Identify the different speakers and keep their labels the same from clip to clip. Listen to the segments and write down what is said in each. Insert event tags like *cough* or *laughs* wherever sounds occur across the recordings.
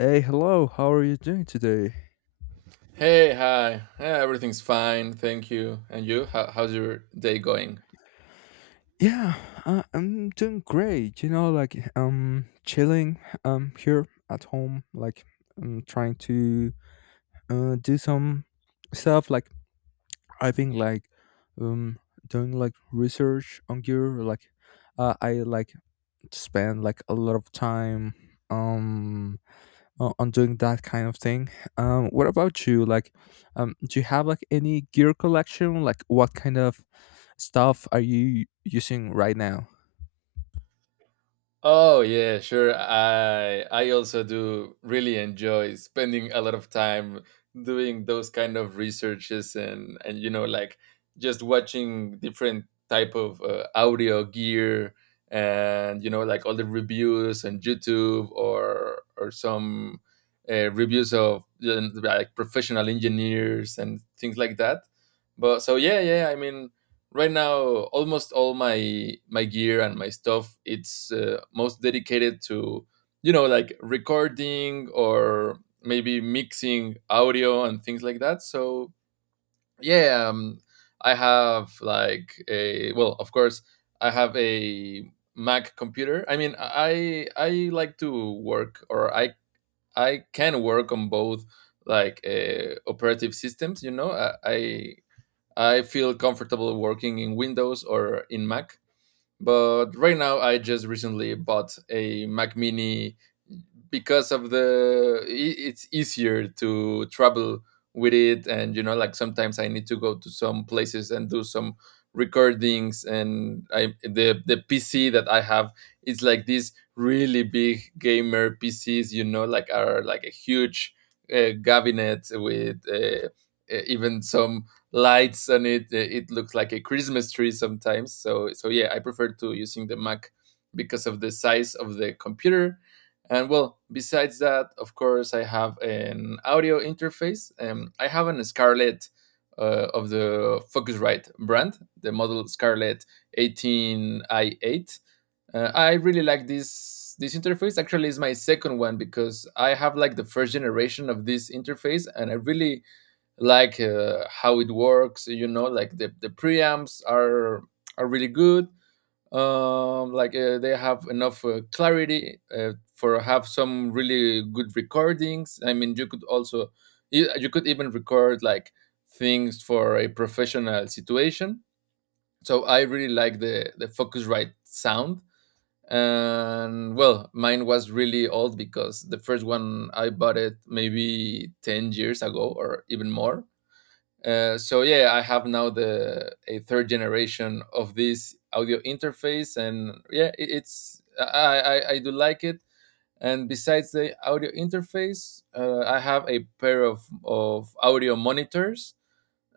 Speaker 1: Hey, hello. How are you doing today?
Speaker 2: Hey, hi. Yeah, everything's fine, thank you. And you? How's your day going?
Speaker 1: Yeah, I'm doing great. Chilling here at home. I'm trying to do some stuff. I've been um doing like research on gear. I like spend like a lot of time um on doing that kind of thing. What about you? Do you have like any gear collection? Like, what kind of stuff are you using right now?
Speaker 2: Oh yeah, sure. I also do really enjoy spending a lot of time doing those kind of researches and you know like just watching different type of audio gear, and you know like all the reviews on YouTube, or some reviews of like professional engineers and things like that. But so yeah, yeah. I mean, right now almost all my gear and my stuff, it's most dedicated to, you know, like recording or maybe mixing audio and things like that. So yeah, I have like a, well, of course I have a Mac computer. I mean, I like to work, or I can work on both, like operative systems. You know, I feel comfortable working in Windows or in Mac. But right now, I just recently bought a Mac Mini because of the it's easier to travel with it. And you know, like sometimes I need to go to some places and do some recordings, and I, the PC that I have is like these really big gamer PCs, you know, like are like a huge cabinet with. Even some lights on it. It looks like a Christmas tree sometimes. So so yeah, I prefer to using the Mac because of the size of the computer. And well, besides that, of course, I have an audio interface. I have an Scarlett of the Focusrite brand, the model Scarlett 18i8. I really like this interface. Actually, is my second one, because I have like the first generation of this interface, and I really like how it works. You know, like the preamps are really good. Like they have enough clarity for have some really good recordings. I mean, you could also, you could even record like things for a professional situation. So I really like the Focusrite sound. And well, mine was really old because the first one I bought it maybe 10 years ago or even more. So yeah, I have now the a third generation of this audio interface. And yeah, it, it's I do like it. And besides the audio interface, I have a pair of audio monitors.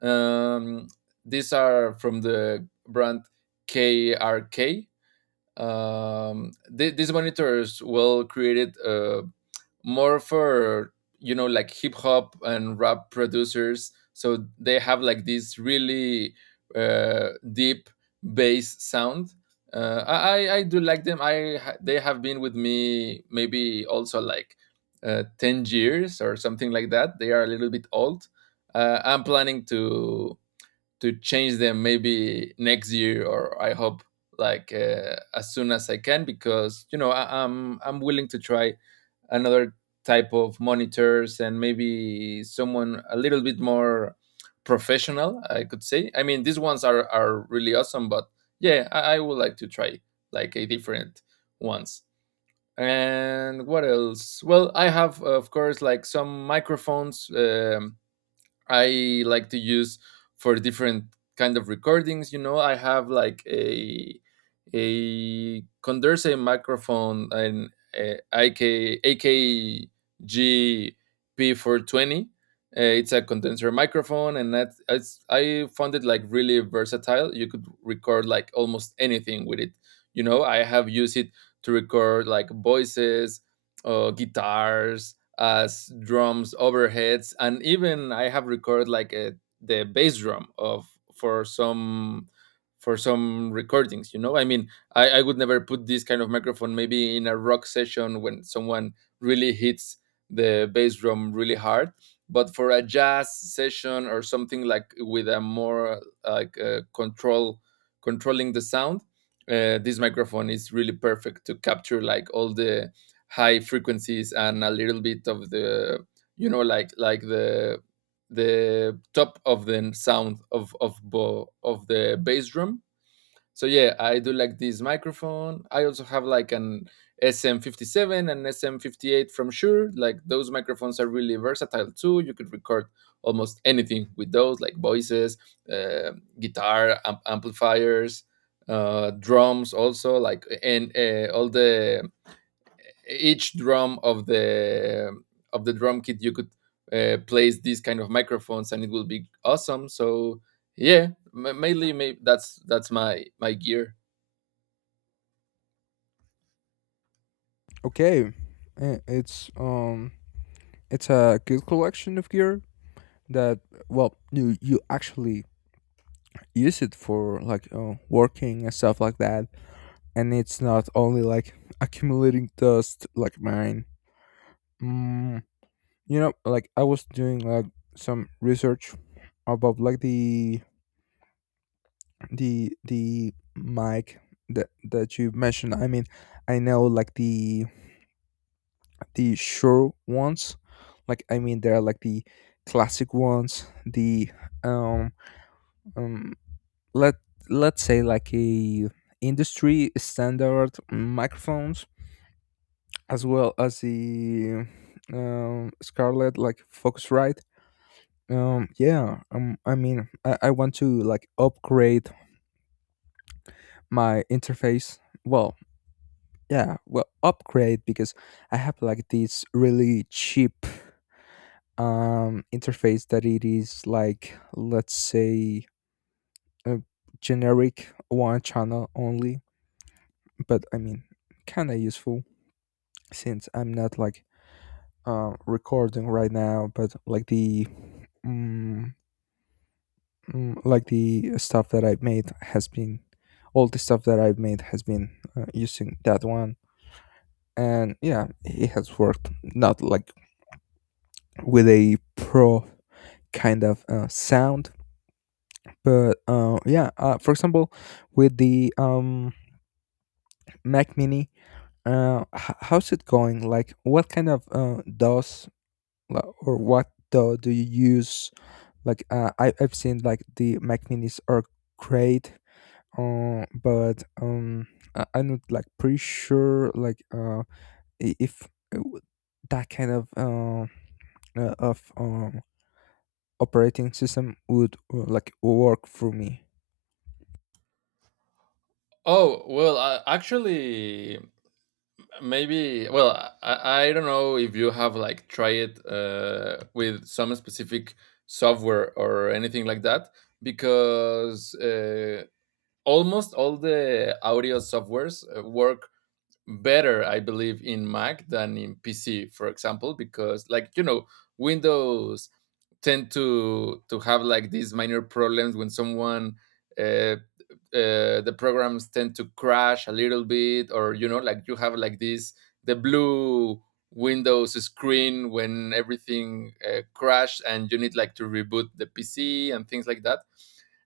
Speaker 2: Um, these are from the brand KRK. These monitors were created more for, you know, like hip hop and rap producers, so they have like this really deep bass sound. Uh, I, I I do like them. They have been with me maybe also like 10 years or something like that. They are a little bit old. I'm planning to change them maybe next year, or I hope like as soon as I can, because, you know, I'm willing to try another type of monitors, and maybe someone a little bit more professional, I could say. I mean, these ones are really awesome, but yeah, I would like to try like a different ones. And what else? Well, I have, of course, like some microphones. I like to use for different kind of recordings. You know, I have like a condenser microphone and IK akgp 420. It's a condenser microphone, and that it's, I found it like really versatile. You could record like almost anything with it. You know, I have used it to record like voices, guitars, as drums, overheads, and even I have recorded like a, the bass drum of for some for some recordings. You know, I mean, I would never put this kind of microphone maybe in a rock session when someone really hits the bass drum really hard, but for a jazz session or something like with a more like controlling the sound. This microphone is really perfect to capture like all the high frequencies and a little bit of the, you know, like the top of the sound of of the bass drum. So yeah, I do like this microphone. I also have like an SM57 and SM58 from Shure. Like, those microphones are really versatile too. You could record almost anything with those, like voices, uh, guitar amplifiers, drums also like, and all the each drum of the drum kit. You could place these kind of microphones and it will be awesome. So yeah, mainly, maybe that's my my gear.
Speaker 1: Okay, eh, it's um, it's a good collection of gear that well, you actually use it for like working and stuff like that, and it's not only like accumulating dust like mine. Mm, you know, like I was doing like some research about like the the mic that you mentioned. I mean, I know like the sure ones. Like, I mean, there are like the classic ones, the um um let let's say like a industry standard microphones, as well as the Scarlett, like Focusrite. Yeah. I mean, I want to like upgrade my interface. Well, yeah. Well, upgrade because I have like this really cheap interface that it is like, let's say, a generic, one channel only. But I mean, kind of useful since I'm not like recording right now, but mm, like the stuff that I've made has been all the stuff that I've made has been using that one, and yeah, it has worked. Not like with a pro kind of sound, but yeah. For example, with the Mac Mini, how's it going? Like, what kind of DOS or what DAW do you use? Like, uh, I've seen like the Mac Minis are great, but I'm not like pretty sure like if uh, w- that kind of uh, of um, operating system would like work for me.
Speaker 2: Oh well, actually, maybe, well, I don't know if you have like try it with some specific software or anything like that, because almost all the audio softwares work better, I believe, in Mac than in PC, for example, because like, you know, Windows tend to have like these minor problems when someone uh, the programs tend to crash a little bit. Or you know, like you have like this the blue Windows screen when everything crashed, and you need like to reboot the PC and things like that.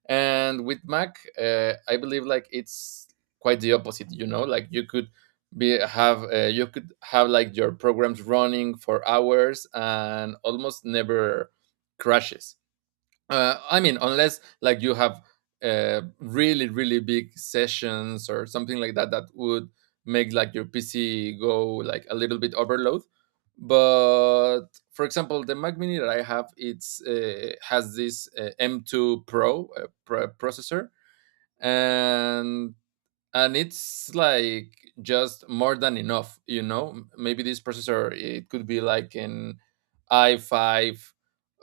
Speaker 2: And with Mac, I believe like it's quite the opposite. You know, like you could be have you could have like your programs running for hours and almost never crashes. I mean, unless like you have really really big sessions or something like that that would make like your PC go like a little bit overload. But for example, the Mac Mini that I have, it's has this M2 pro processor. and and it's like just more than enough. You know, maybe this processor it could be like an i5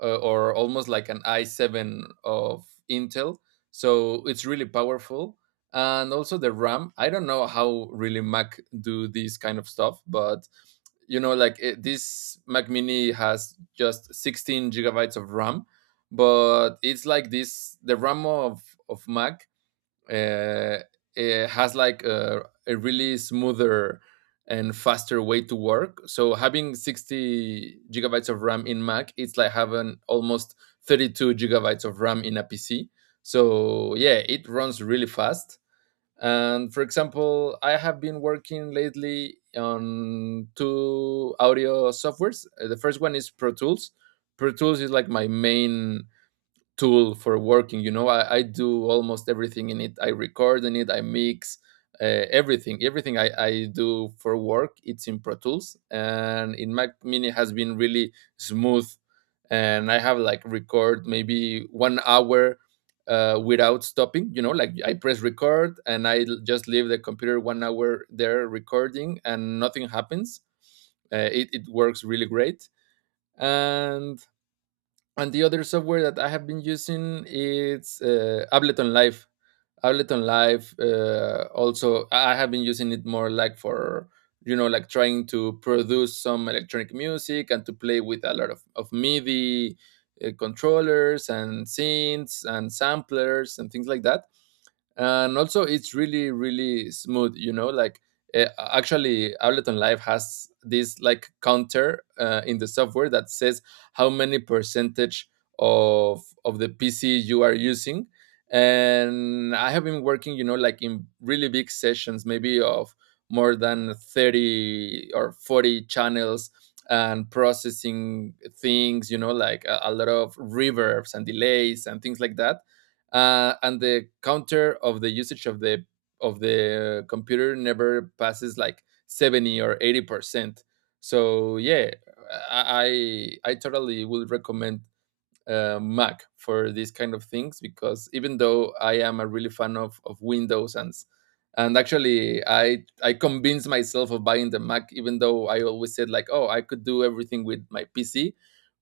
Speaker 2: or almost like an i7 of Intel, so it's really powerful. And also the RAM, I don't know how really Mac do this kind of stuff, but you know, like this Mac Mini has just 16 gigabytes of RAM. But it's like this, the RAM of Mac, uh, it has like a really smoother and faster way to work. So having 60 gigabytes of RAM in Mac, it's like having almost 32 gigabytes of RAM in a PC. So yeah, it runs really fast. And for example, I have been working lately on two audio softwares. The first one is Pro Tools. Pro Tools is like my main tool for working. You know, I do almost everything in it. I record in it, I mix everything. Everything I do for work, it's in Pro Tools, and in Mac Mini has been really smooth. And I have like record maybe 1 hour without stopping. You know, like I press record, and I just leave the computer 1 hour there recording and nothing happens. It works really great. and and the other software that I have been using is Ableton Live. Ableton Live. Also, I have been using it more like for, you know, like trying to produce some electronic music and to play with a lot of MIDI controllers and synths and samplers and things like that. And also it's really really smooth. You know, like, uh, actually, Ableton Live has this like counter in the software that says how many percentage of the PC you are using. And I have been working, you know, like in really big sessions maybe of more than 30 or 40 channels, and processing things, you know, like a lot of reverbs and delays and things like that. And the counter of the usage of the computer never passes like 70 or 80%. So yeah, I totally would recommend Mac for these kind of things. Because even though I am a really fan of Windows, and actually I convinced myself of buying the Mac, even though I always said like, oh, I could do everything with my PC,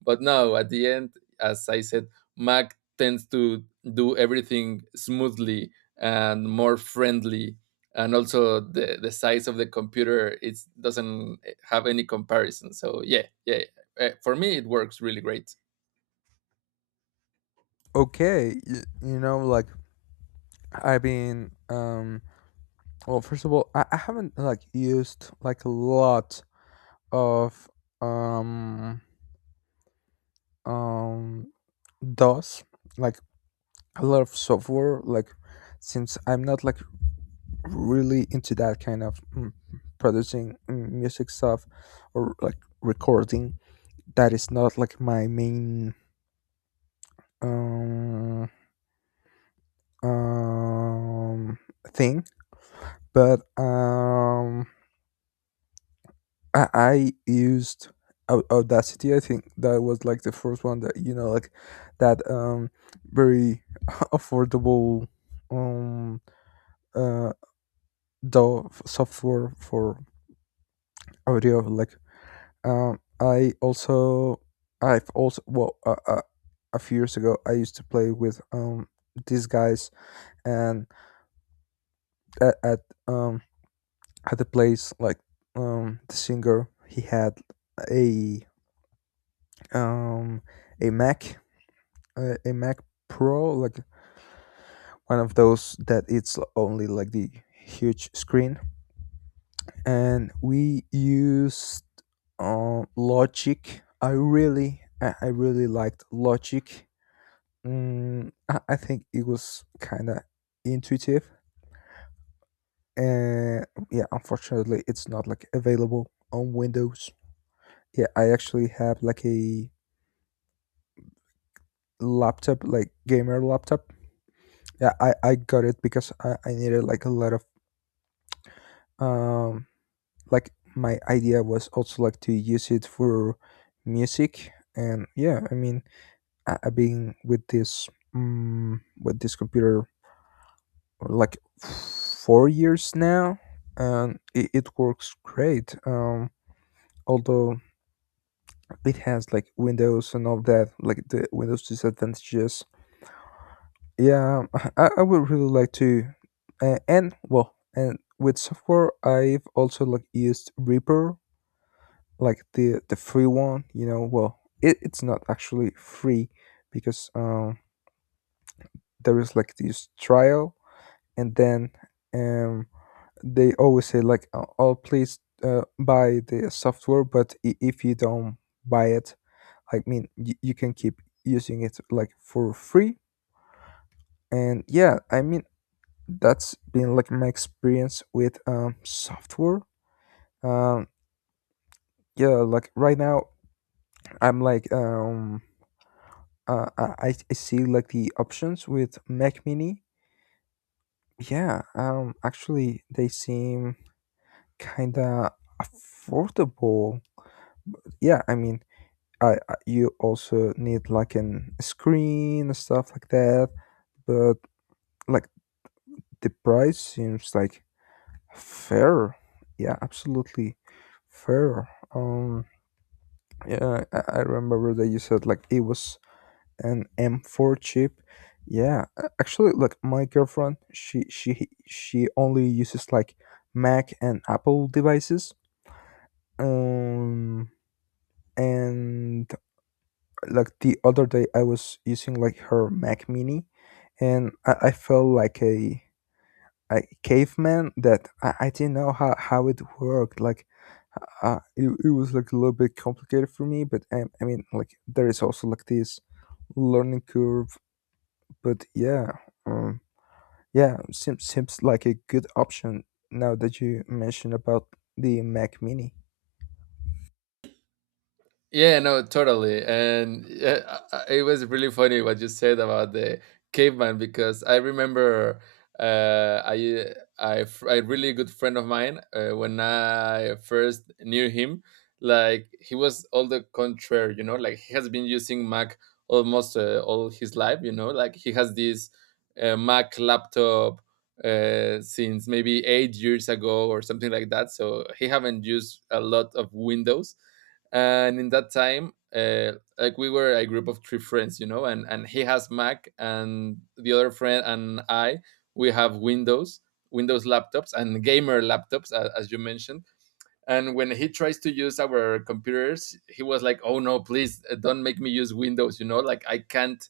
Speaker 2: but no, at the end, as I said, Mac tends to do everything smoothly and more friendly. And also the size of the computer, it doesn't have any comparison. So yeah, yeah, for me it works really great.
Speaker 1: Okay, you know, like I've been well, first of all, I haven't like used like a lot of um um DOS, like a lot of software, like since I'm not like really into that kind of producing music stuff or like recording. That is not like my main um, um thing. But I used Audacity. I think that was like the first one that, you know, like that very *laughs* affordable um uh the software for audio, like. Um, I also, I've also, well, a few years ago, I used to play with these guys, and at, at um at the place, like the singer, he had a um a Mac, a Mac Pro, like one of those that it's only like the huge screen, and we used Logic. I really liked Logic. I think it was kind of intuitive, and yeah, unfortunately, it's not like available on Windows. Yeah, I actually have like a laptop, like gamer laptop. Yeah, I got it because I needed like a lot of um like my idea was also like to use it for music. And yeah, I mean, I've been with this computer like 4 years now, and it works great, although it has like Windows and all that, like the Windows disadvantages. Yeah, I would really like to. And well and With software, I've also like used Reaper, like the free one, you know. Well, it's not actually free because there is like this trial, and then um they always say like, oh, please, buy the software. But if you don't buy it, I mean, you can keep using it like for free. And yeah, I mean, that's been like my experience with software. um yeah, like right now, i'm like um I see like the options with Mac Mini. Yeah, actually they seem kind of affordable. Yeah, I mean, I you also need like an screen and stuff like that. But like the price seems like fair. Yeah, absolutely fair. Yeah, I remember that you said like it was an M4 chip. Yeah, actually, like my girlfriend, she only uses like Mac and Apple devices. Um, and Like the other day I was using like her Mac Mini, and I felt like a caveman. That I didn't know how it worked, like it was like a little bit complicated for me. But I mean, like, there is also like this learning curve. But yeah, um, yeah, seems like a good option now that you mentioned about the Mac Mini.
Speaker 2: Yeah, no, totally. And yeah, it was really funny what you said about the caveman, because I remember uh, I, a really good friend of mine, when I first knew him, like he was all the contrary. You know, like he has been using Mac almost all his life. You know, like he has this Mac laptop since maybe 8 years ago or something like that. So he haven't used a lot of Windows. And in that time, like we were a group of three friends, you know, and he has Mac and the other friend and I, we have Windows laptops and gamer laptops, as you mentioned. And when he tries to use our computers, he was like, oh no, please, don't make me use Windows, you know, like I can't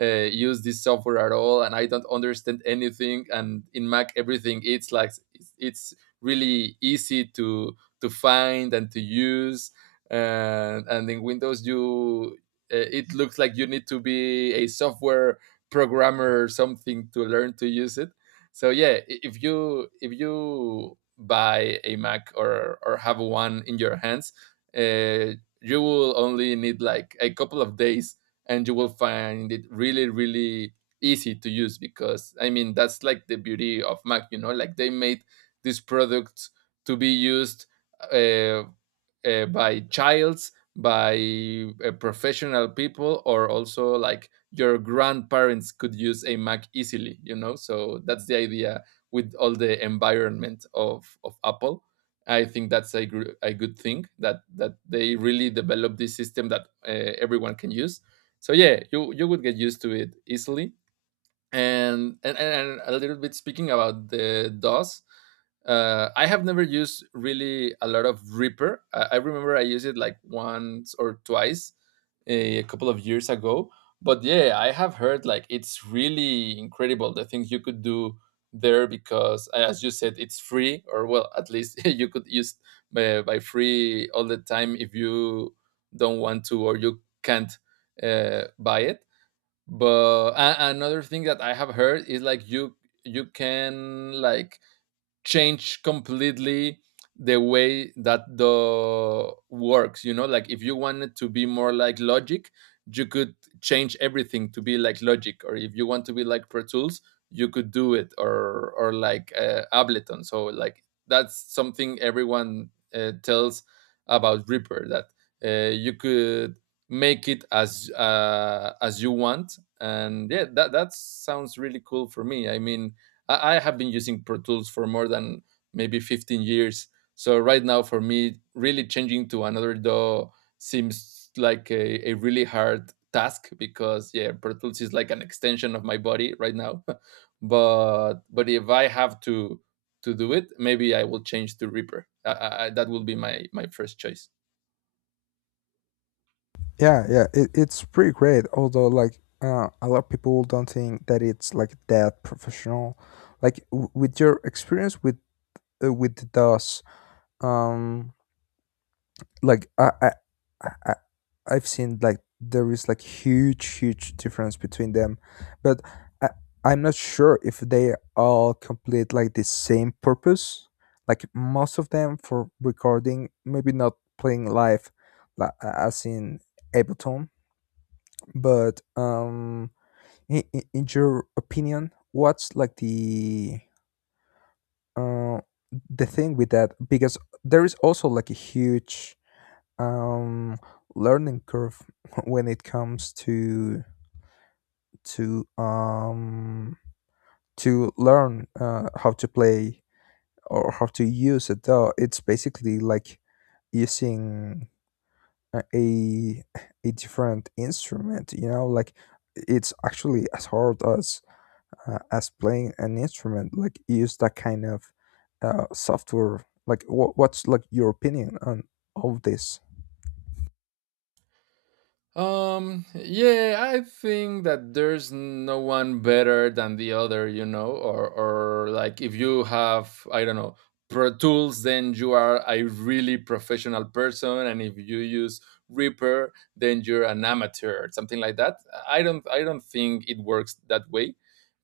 Speaker 2: use this software at all. And I don't understand anything. And in Mac everything, it's like it's really easy to find and to use. And in Windows you, it looks like you need to be a software programmer or something to learn to use it. So yeah, if you, if you buy a Mac or have one in your hands, uh, you will only need like a couple of days, and you will find it really really easy to use. Because I mean, that's like the beauty of Mac, you know, like they made this product to be used, uh, by childs, by professional people, or also like your grandparents could use a Mac easily, you know. So that's the idea, with all the environment of Apple. I think that's a good thing, that they really develop this system that everyone can use. So yeah, you would get used to it easily. And and a little bit speaking about the DOS, I have never used really a lot of Reaper. I remember I used it like once or twice, a couple of years ago. But yeah, I have heard like it's really incredible the things you could do there because, as you said, it's free. Or well, at least *laughs* you could use by free all the time, if you don't want to, or you can't buy it. But another thing that I have heard is like you can like change completely the way that the works, you know, like if you wanted to be more like Logic, you could change everything to be like Logic. Or if you want to be like Pro Tools, you could do it. Or like Ableton. So like that's something everyone tells about Reaper, that you could make it as you want. And yeah, that sounds really cool for me. I mean, I have been using Pro Tools for more than maybe 15 years. So right now, for me, really changing to another DAW seems like a really hard task, because yeah, Pro Tools is like an extension of my body right now. *laughs* but if I have to do it, maybe I will change to Reaper. That will be my first choice.
Speaker 1: Yeah, yeah, it's pretty great. Although, like, a lot of people don't think that it's like that professional. Like, with your experience with the DOS, um, like I, I- I've seen like there is like huge difference between them, but I, I'm not sure if they all complete like the same purpose. Like most of them for recording, maybe not playing live, like as in Ableton. But in, in your opinion, what's like uh, the thing with that? Because there is also like a huge um, learning curve *laughs* when it comes to to um, to learn how to play or how to use it. Though it's basically like using a a a different instrument. You know, like it's actually as hard as playing an instrument, like use that kind of software. Like, what's like your opinion on all this?
Speaker 2: Yeah, I think that there's no one better than the other, you know. Or like if you have, I don't know, Pro Tools, then you are a really professional person, and if you use Reaper, then you're an amateur, something like that. I don't think it works that way,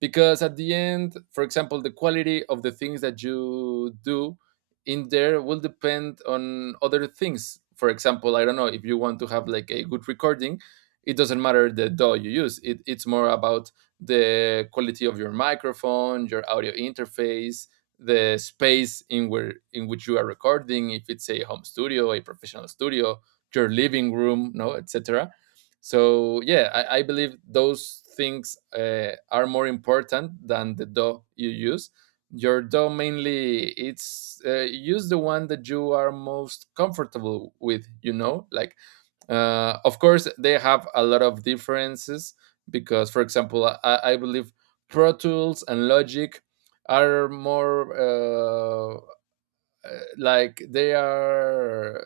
Speaker 2: because at the end, for example, the quality of the things that you do in there will depend on other things. For example, I don't know, if you want to have like a good recording, it doesn't matter the DAW you use. It's more about the quality of your microphone, your audio interface, the space in where, in which you are recording. If it's a home studio, a professional studio, your living room, no, etc. So yeah, I believe those things are more important than the DAW you use. Your DAW, mainly it's, use the one that you are most comfortable with, you know, like, of course they have a lot of differences, because for example, I believe Pro Tools and Logic are more, uh, like they are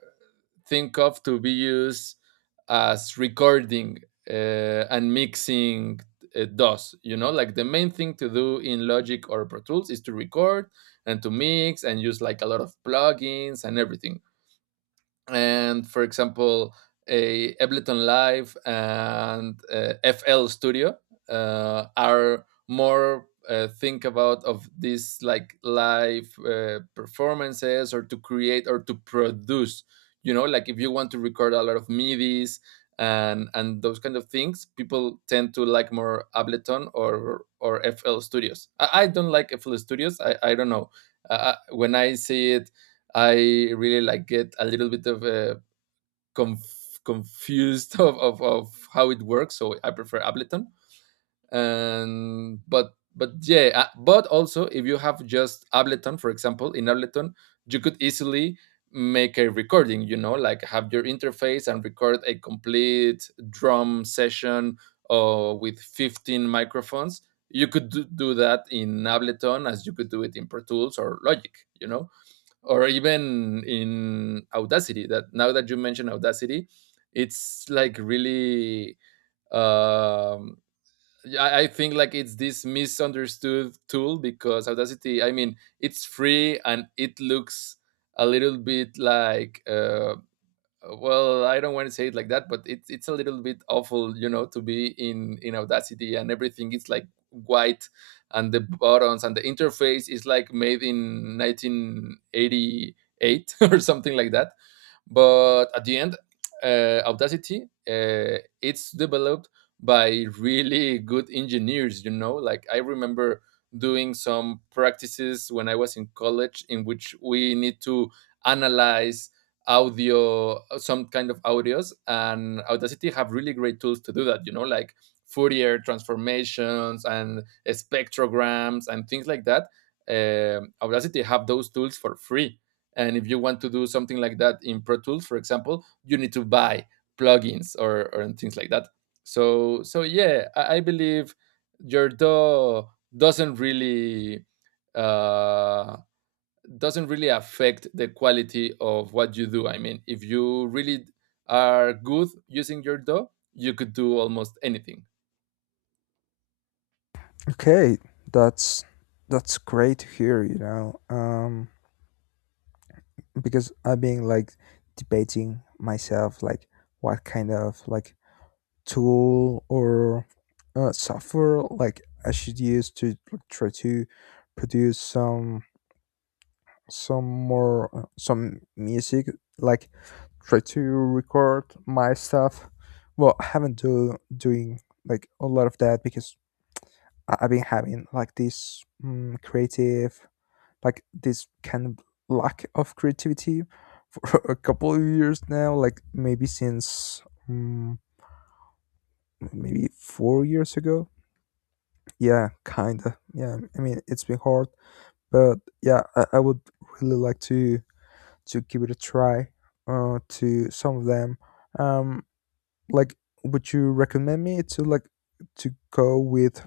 Speaker 2: think of to be used as recording uh, and mixing DOS. You know, like the main thing to do in Logic or Pro Tools is to record and to mix and use like a lot of plugins and everything. And for example, a Ableton Live and FL Studio are more think about of these, like, live performances, or to create, or to produce. You know, like if you want to record a lot of MIDIs and those kind of things, people tend to like more Ableton, or FL Studios. I don't like FL Studios. I don't know, when I see it, I really like get a little bit of confused *laughs* of how it works. So I prefer Ableton. And but yeah, but also, if you have just Ableton, for example, in Ableton, you could easily make a recording. You know, like have your interface and record a complete drum session with 15 microphones. You could do that in Ableton as you could do it in Pro Tools or Logic, you know? Or even in Audacity, that, now that you mention Audacity, it's like really um yeah, I think like it's this misunderstood tool, because Audacity, I mean, it's free, and it looks a little bit like, well, I don't want to say it like that, but it's a little bit awful, you know, to be in Audacity, and everything. It's like white, and the buttons, and the interface is like made in 1988 *laughs* or something like that. But at the end, Audacity, it's developed by really good engineers. You know, like I remember doing some practices when I was in college, in which we need to analyze audio, some kind of audios, and Audacity have really great tools to do that, you know, like Fourier transformations and spectrograms and things like that. Um, Audacity have those tools for free. And if you want to do something like that in Pro Tools, for example, you need to buy plugins, or things like that. So yeah, I believe your DAW doesn't really, uh, doesn't really affect the quality of what you do. I mean, if you really are good using your DAW, you could do almost anything.
Speaker 1: Okay, that's great to hear, you know. Um, because I've been like debating myself like what kind of like tool or software like I should use to, like, try to produce some more some music, like try to record my stuff. Well, I haven't do doing like a lot of that because I've been having like this creative, like this kind of lack of creativity for *laughs* a couple of years now. Like maybe since mm maybe 4 years ago. Yeah, kinda. Yeah, I mean, it's been hard. But yeah, I would really like to give it a try to some of them. Um, like, would you recommend me to like to go with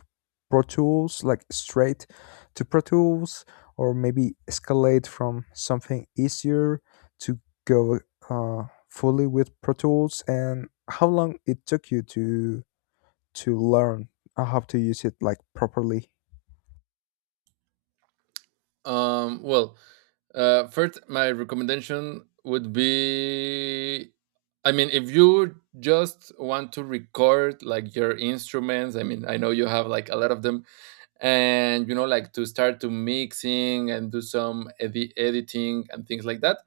Speaker 1: Pro Tools, like straight to Pro Tools, or maybe escalate from something easier to go fully with Pro Tools? And how long it took you to learn how to use it like properly?
Speaker 2: Well, first, my recommendation would be, I mean, if you just want to record like your instruments. I mean, I know you have like a lot of them, and you know, like to start to mixing and do some editing and things like that.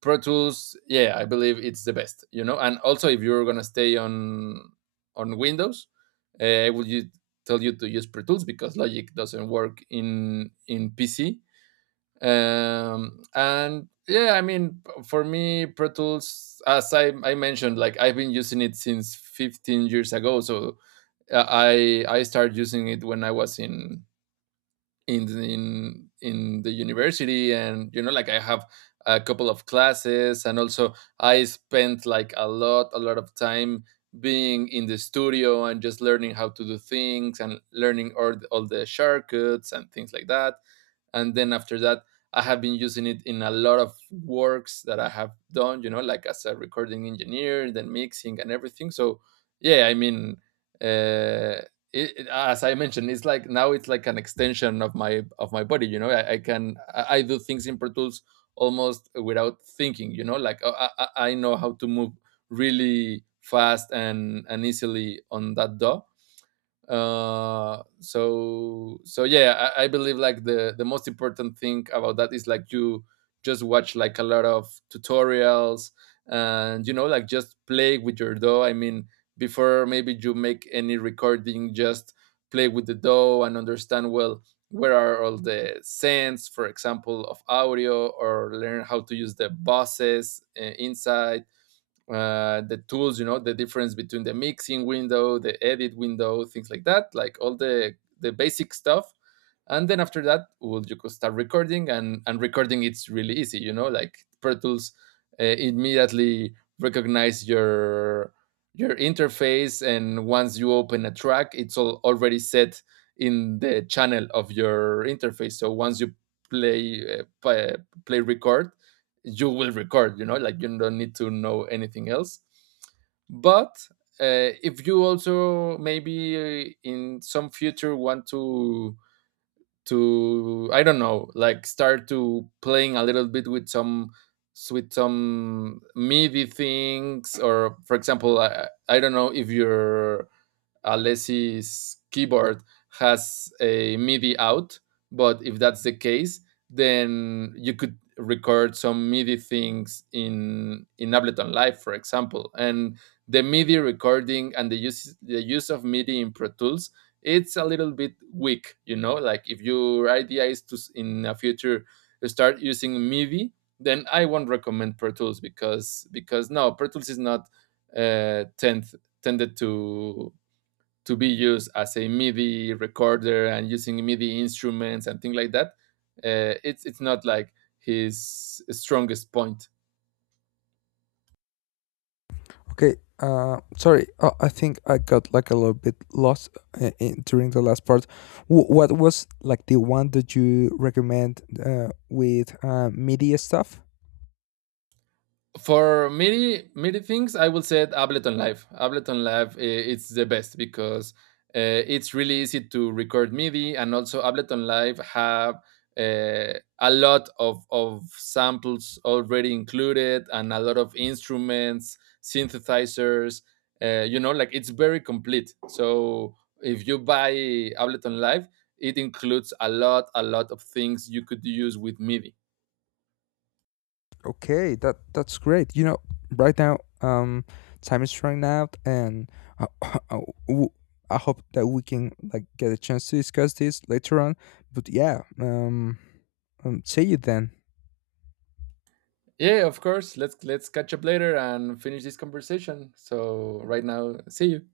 Speaker 2: Pro Tools, yeah, I believe it's the best, you know. And also, if you're gonna stay on Windows, I would you tell you to use Pro Tools, because Logic doesn't work in PC. Um, and yeah, I mean, for me, Pro Tools, as I mentioned, like I've been using it since 15 years ago. So I started using it when I was in in the university. And you know, like I have a couple of classes, and also I spent like a lot of time being in the studio, and just learning how to do things, and learning all the shortcuts and things like that. And then after that, I have been using it in a lot of works that I have done, you know, like as a recording engineer, then mixing and everything. So yeah, I mean, uh, as I mentioned, it's like, now it's like an extension of my body, you know. I can, I do things in Pro Tools almost without thinking, you know, like, I I know how to move really fast and easily on that DAW. So yeah, I believe like the most important thing about that is, like, you just watch like a lot of tutorials. And you know, like just play with your dough. I mean, before maybe you make any recording, just play with the dough, and understand well where are all the sense, for example, of audio. Or learn how to use the bosses, inside the tools, you know, the difference between the mixing window, the edit window, things like that, like all the basic stuff. And then after that, well, you could start recording. And recording, it's really easy, you know, like Pro Tools immediately recognize your interface. And once you open a track, it's all already set in the channel of your interface. So once you play uh, play, play record, you will record. You know, like you don't need to know anything else. But if you also, maybe, in some future, want to I don't know, like, start to playing a little bit with some, with some MIDI things. Or for example, I don't know if your Alessi's keyboard has a MIDI out. But if that's the case, then you could record some MIDI things in Ableton Live, for example. And the MIDI recording, and the use of MIDI in Pro Tools, it's a little bit weak, you know, like, if your idea is to, in a future start using MIDI, then I won't recommend Pro Tools, because no, Pro Tools is not uh tend, tended to be used as a MIDI recorder and using MIDI instruments and things like that. It's not like his strongest point.
Speaker 1: Okay. Sorry. I think I got like a little bit lost during the last part. W- what was like the one that you recommend with media stuff?
Speaker 2: For many many things, I would say Ableton Live. Ableton Live, it's the best, because it's really easy to record MIDI. And also Ableton Live have a lot of samples already included, and a lot of instruments, synthesizers, you know, like it's very complete. So if you buy Ableton Live, it includes a lot of things you could use with MIDI.
Speaker 1: Okay, that's great. You know, right now, time is running out, and uh, *laughs* hope that we can like get a chance to discuss this later on. But yeah, see you then.
Speaker 2: Yeah, of course. Let's catch up later and finish this conversation. So right now, see you.